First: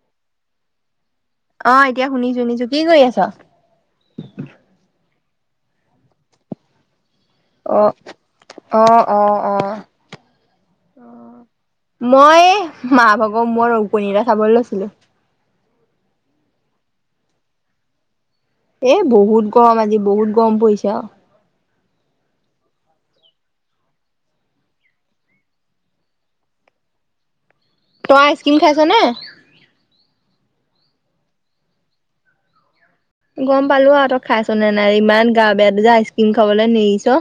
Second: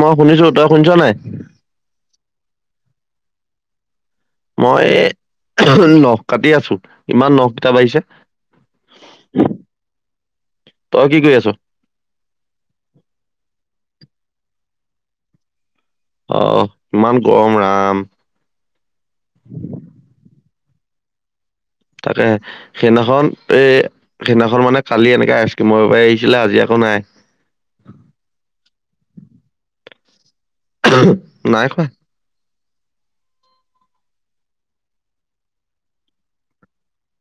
মই শুনিছো, তই শুনিছ নে নাই? অ', এতিয়া শুনিছো শুনিছো, কি কৰি আছ? মই, নখ কাটি আছো, ইমান নখ কেতা অ বাঢ়িছে, অ অ অ তই কি কৰি আছ? মই, মাহ ভাগৰ মোৰৰ ওকণি কেটা চাবলৈ লৈছিলোঁ। আহ, ইমান গৰম ৰাম। এ বহুত গৰম আজি, বহুত গৰম পৰিছে আৰু। তাকে, সেইদিনাখন এই সেইদিনাখন মানে কালি এনেকে আইচক্ৰীমৰ আহিছিলে আজি আকৌ নাই। তোমাৰ আইচকিম খাইছ নে? [unintelligible] নাই খোৱা। গম পালো আৰু, তই খাইছ নে নাই, ইমান গা বেয়া ত' যে আইচক্ৰীম খাবলৈ নেৰিছ।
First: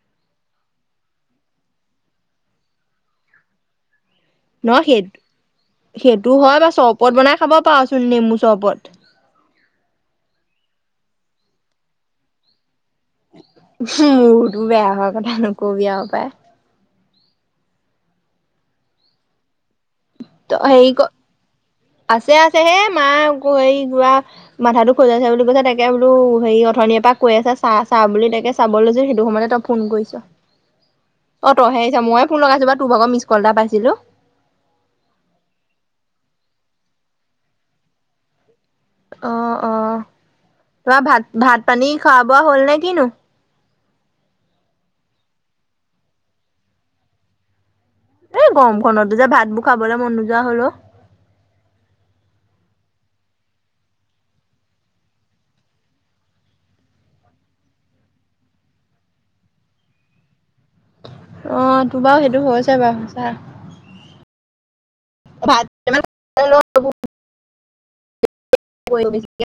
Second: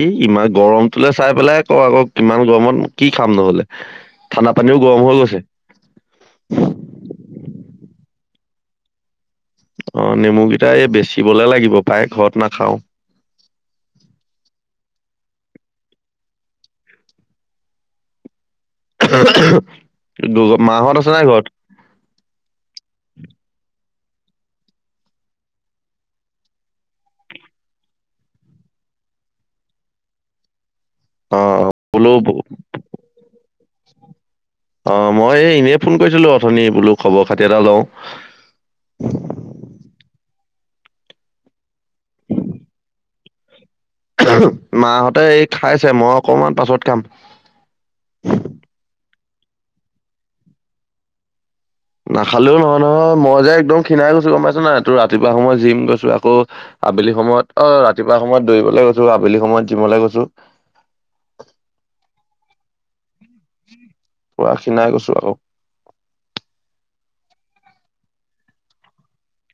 এই ইমান গৰমটোলৈ চাই পেলাই ক' আকৌ কিমান গৰমত কি খাম নহ'লে। ঠাণ্ডা পানীও নহ গৰম সেই, হৈ গৈছে সেইটো হয় বা চৰবত বনাই খাব পাৰচোন নেমু চৰবত। অ', নেমু কেইটা এই বেচিবলে লাগিব পায় ঘৰত নাখাওঁ। উম, মূৰতো বেয়া হোৱাৰ কথা নকবি আৰু পায়। [unintelligible] ত তোৰ হেৰি ক মাহঁত আছে নে নাই ঘৰত? আছে আছে, হে মা হেৰি ঘূৰা মাথাতো খজুৱাইছে বুলি কৈছে, তাকে বোলো হেৰি অথনিৰ পৰা কৈ আছে চা চা বুলি, তাকে চাব লৈছো সেইটো সময়তে তই ফোন কৰিছ। [inaudible] অ', তই হেৰি চা বোলো ময়ে ফোন লগাইছো বাৰু তোৰ ভাগৰ মিচ কল এটা পাইছিলোঁ। অ', মই এই এনেই ফোন কৰিছিলো অথনি বোলো খবৰ খাতি এটা লওঁ। অ', অ', তোমাৰ ভাত, ভাত পানী খোৱা বোৱা হ'ল নে কিনো। মাহঁতে এই খাইছে, মই অকমান পাছত খাম। এই গৰমখনত যে ভাতবোৰ খাবলে মন নোযোৱা হ'ল অ'। নাখালেও নহয় নহয়, মই যে একদম খীণাই গৈছো গম পাইছ নাই, তোৰ ৰাতিপুৱা সময় জিম গৈছো আকৌ আবেলি সময়ত অ', ৰাতিপুৱা সময়ত দৌৰিবলৈ গৈছো, আবেলি সময়ত জিমলৈ গৈছো। অ', তোৰ বাৰু সেইটো হৈছে বাৰু সঁচা। পুৰা খীণাই গৈছো আকৌ। [unintelligible]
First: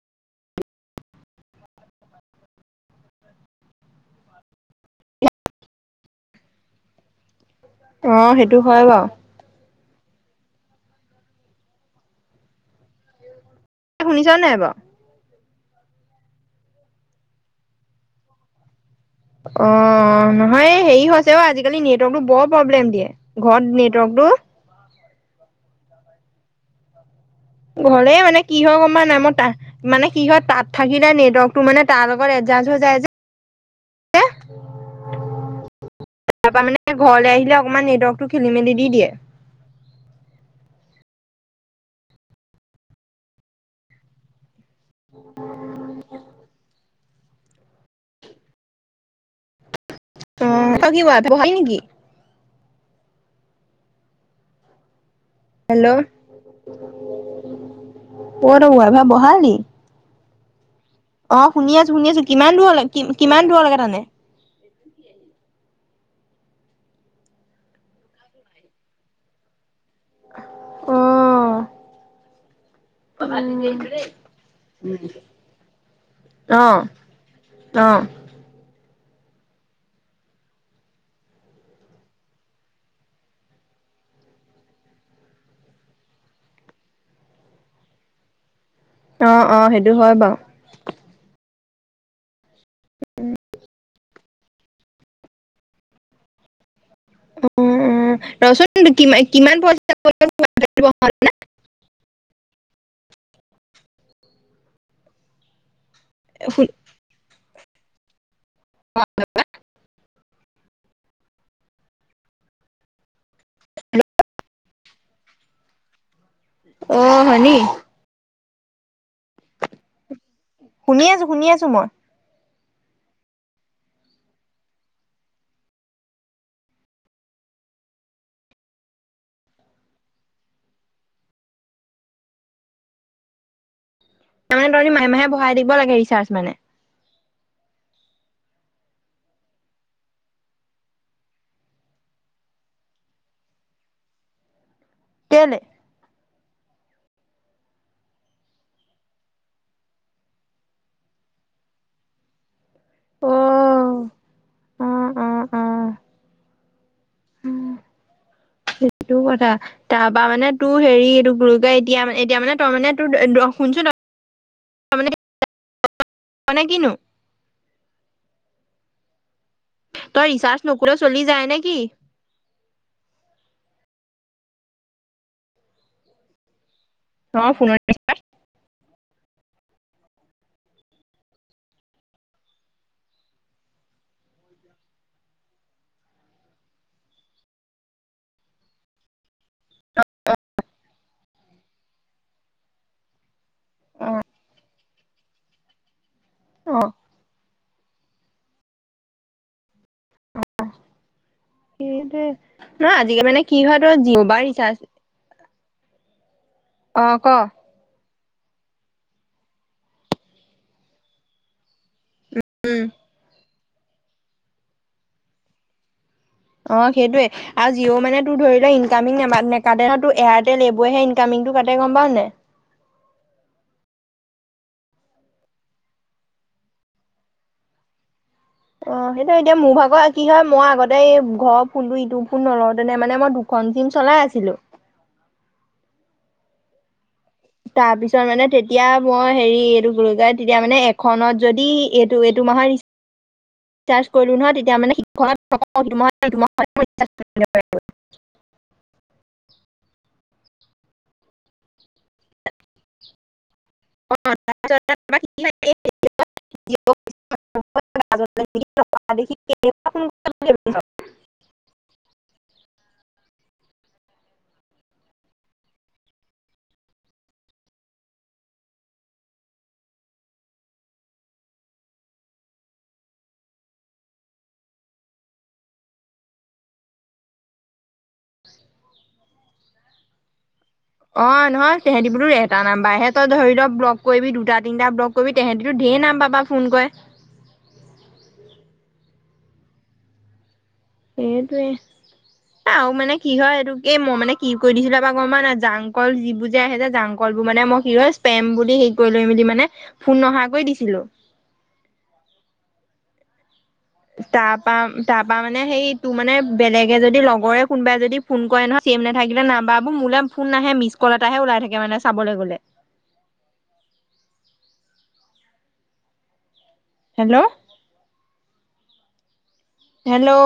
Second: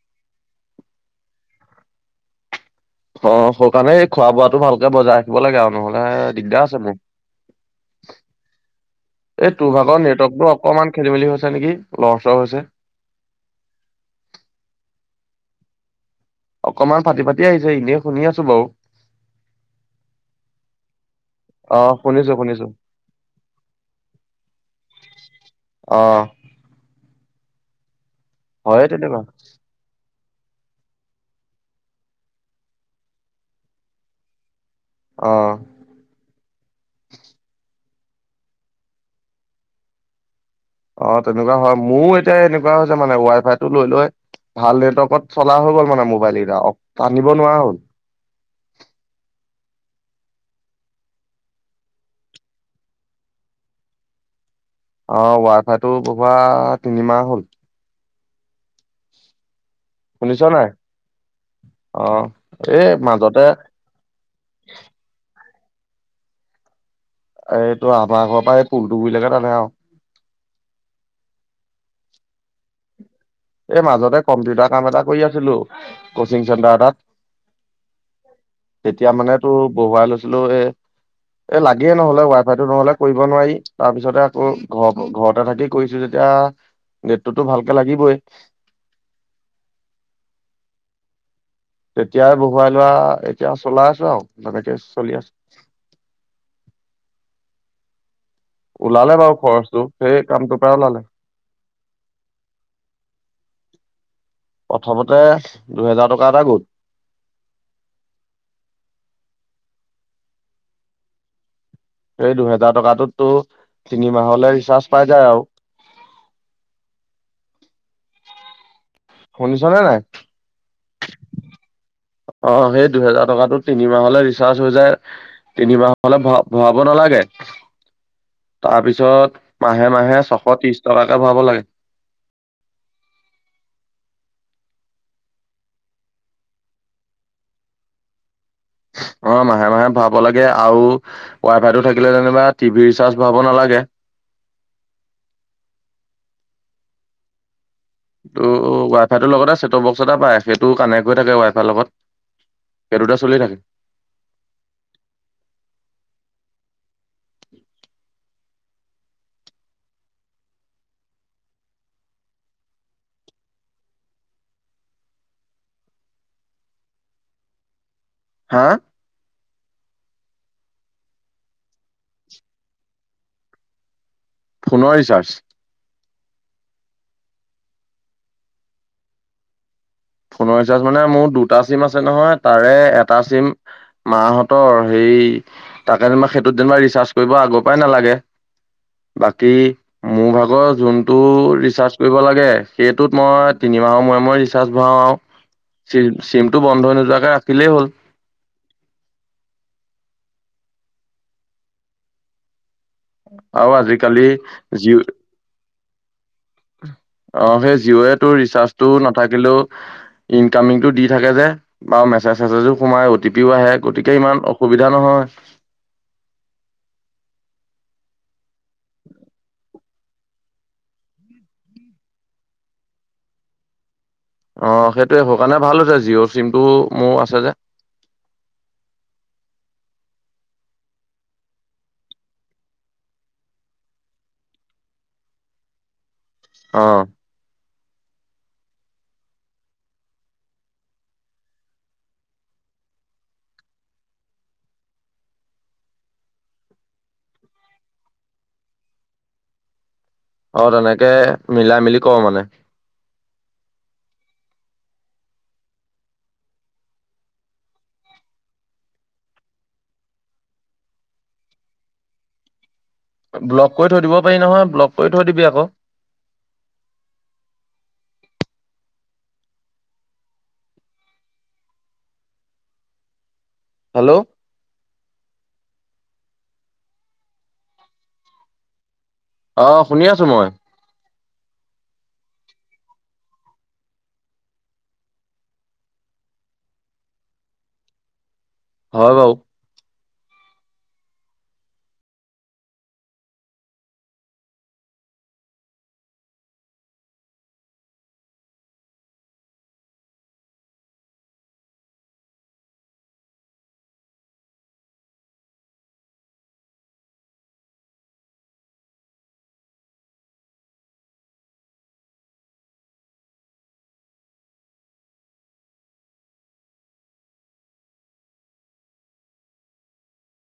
অ', সৌকাৰণে এই খোৱা বোৱাটো ভালকে বজাই ৰাখিব লাগে আৰু, নহ'লে দিগদাৰ আছে মোৰ। অ', সেইটো হয় বাৰু। এই তোৰ ভাগৰ নেটৱৰ্কতো অকমান খেলি মেলি হৈছে নেকি, লৰচৰ হৈছে। শুনিছনে নাই বাৰু? অকনমান ফাটি ফাটি আহিছে, এনে শুনি আছো বাৰু। অ', নহয় হেৰি হৈছে অ' আজিকালি নেটৱৰ্কতো শুনিছো বৰ শুনিছো প্ৰব্লেম দিয়ে। ঘৰত নেটৱৰ্কটো অ ঘৰে মানে কি হয় হয়ে গম পাৱ তেনেকুৱা নাই মই তা মানে কি হয় তাত থাকিলে নেটৱৰ্কটো মানে তাৰ লগত এডজাষ্ট হৈ যায় যে অ তাৰ পা মানে ঘৰলে আহিলে অকমান নেটৱৰ্কটো খেলি মেলি দি দিয়ে। অ তেনেকুৱা হয় মোৰো এতিয়া এনেকুৱা হৈছে মানে ৱাইফাইটো লৈ লৈ ভাল নেটৱৰ্কত চলা হৈ গ'ল মানে মোবাইল কেইটা অ টানিব নোৱাৰা হ'ল। অঁ তই কি ৱাইফাই বহালি নিকি। অ হেল্ল' ৱাইফাইটো অ', বহোৱা তিনিমাহ হ'ল অ তই ৱাইফাই বহালি শুনিছ নাই। অ শুনি আছো অ শুনি আছো কিমান দূৰলে এই কিম মাজতে কিমান দূৰৰ লেকে টানে। এই তোৰ আমাৰ ঘৰৰ পৰা এই পুলটো গুৰিলৈকে তানে আৰু। অঁ এই মাজতে কম্পিউটাৰ কাম এটা কৰি আছিলো কচিং চেণ্টাৰ এটাত। অঁ তেতিয়া মানে তোৰ বহুৱাই লৈছিলো এ এ লাগেই নহলে ৱাইফাইটো নহলে কৰিব নোৱাৰি তাৰ পিছতে আকৌ ঘৰ ঘৰতে থাকি কৰিছো যেতিয়া নেট টোতো ভালকে লাগিবই। অঁ অঁ সেইটো হয় বাৰু তেতিয়াই বহুৱাই লোৱা এতিয়া চলাই আছো আৰু তেনেকে চলি আছে। উম উম ৰচোন ওলালে কিমা বাৰু কিমান খৰচটো পইচা সেই কামটোৰ পৰাই ওলালে [unintelligible] প্ৰথমতে দুহেজাৰ টকা এটা গল [unintelligible] এই দুহেজাৰ টকাটোত তোৰ তিনিমাহলে ৰিচাৰ্জ পাই যায় আৰু অ হয়নি শুনিছ নে নাই। শুনি আছো শুনি আছো মই। অ সেই দুহেজাৰ টকাটোত তিনি মাহলে ৰিচাৰ্জ হৈ যায়। তিনিমাহ হলে ভ ভৰাব নালাগে। তাৰ পিছত মাহে মাহে ছশ ত্ৰিশ টকাকে ভৰাব লাগে। তাৰমানে তহতি মাহে মাহে ভৰাই থাকিব লাগে ৰিচাৰ্জ মানে অ মাহে মাহে ভাব লাগে আউ ৱাইফাইটো থাকিলে যেনিবা টিভি ৰিচাৰ্জ ভৰাব নালাগে। কেলে তোৰ ৱাইফাইটোৰ লগতে ছেটটপ বক্স এটা পায় সেইটো কানেক্ট হৈ থাকে ৱাইফাইৰ লগত সেই দুটা চলি থাকে। অ', অ অ অ সেইটো কথা। তাৰ পা মানে তোৰ হেৰি এইটো কি বুলি কয় এতিয়া মান এতিয়া মানে তই মানে তোৰ দ শুনছোন মানে কি নো। হা তই ৰিচাৰ্ছ নকৰিলেও চলি যায় নে কি? ফোনৰ ৰিচাৰ্জ অ ফোন ৰিচাৰ্জ ফোনৰ ৰিচাৰ্জ মানে মোৰ দুটা চিম আছে নহয় তাৰে এটা চিম। মাহঁতৰ সেই তাকে যেনিবা সেইটোত যেনিবা ৰিচাৰ্জ কৰিব আগৰ পৰাই নালাগে। বাকী। মোৰ ভাগৰ যোনটো ৰিচাৰ্জ কৰিব লাগে সেইটোত মই তিনিমাহৰ মূৰে মূৰে ৰিচাৰ্চ। ভৰাও আও আৰু চি চিমতটো অ বন্ধ হৈ নোযোৱাকে ৰাখিলেই হ'ল। সেইটোৱে। নহ আজিকালি মানে কি আৰু হয় তোৰ আজিকালি ম'বাইল চাৰ্জ জিঅ' অ সেই জিওত। তোৰ ৰিচাৰ্ছটো নাথাকিলো ইনকামিং দি থাকে যে বাও মেছেজটো। ও উম সোমাই অ টি পিও আহে গতিকে ইমান অসুবিধা নহয়। অ' সেইটয়ে। আৰু জিঅ' মানে তোৰ ধৰি ল' ইনকামিংটো নাকাতে এয়াৰটেল এইবোৰেহে ইনকামিংটো কাটে গম পাৱ নে? অ' সেইটোৱে সেই কাৰণে ভাল হৈছে জিঅ' চিমটো মোৰ আছে যে। অ' সেইটো এতিয়া মোৰ ভাগৰ কি হয় মই আগতে এই ঘৰ ফৈনটো ইটো ফোন নলওঁ তেনে মানে মই দু খন চিম চলাই আছিলোঁ। অ। তাৰপিছত মানে তেতিয়া মই হেৰি এইটো কি বুলি কয় তেতিয়া মানে এখনত যদি এইটো এইটো মাহৰ ৰি [unintelligible] [unintelligible] অ' তেনেকে মিলাই মিলি কৰ মানে। [unintelligible] [unintelligible] [unintelligible] ব্লক কৰি থৈ দিব পাৰি নহয় ব্লক কৰি থৈ দিবি আকৌ। হেল্ল'। অ' শুনি আছো মই। অ' নহয় তেহেতি বুলি এটা নাম্বাৰহে ত‌ই ধৰি ল' দুটা তিনিটা ব্লক কৰিবি তেহেঁতিতো ঢেৰ নাম্বাৰ পা ফোন কৰে। হয় বাৰু। সেইটোৱেই। আও আৰু মানে কি হয় এই মই মানে কি কৰি দিছিলো এবাৰ গম পোৱা নাই জাংকল যিবোৰ যে আহে যে জাংকল কলবোৰ মানে মই স্পেম বুলি হেৰি কৰি লৈ মেলি মানে ফোন নহা কৰি দিছিলোঁ। তাৰপা, তাৰপা মানে সেই তোৰ মানে বেলেগে যদি লগৰে কোনবাই যদি ফোন কৰে নহয় চিম নাথাকিলে নাম্বাৰাবোৰ মোলে ফোন নাহে মিছ কল এটাহে ওলাই থাকে মানে চাবলৈ গ'লে। হেল্ল'? হেল্ল'?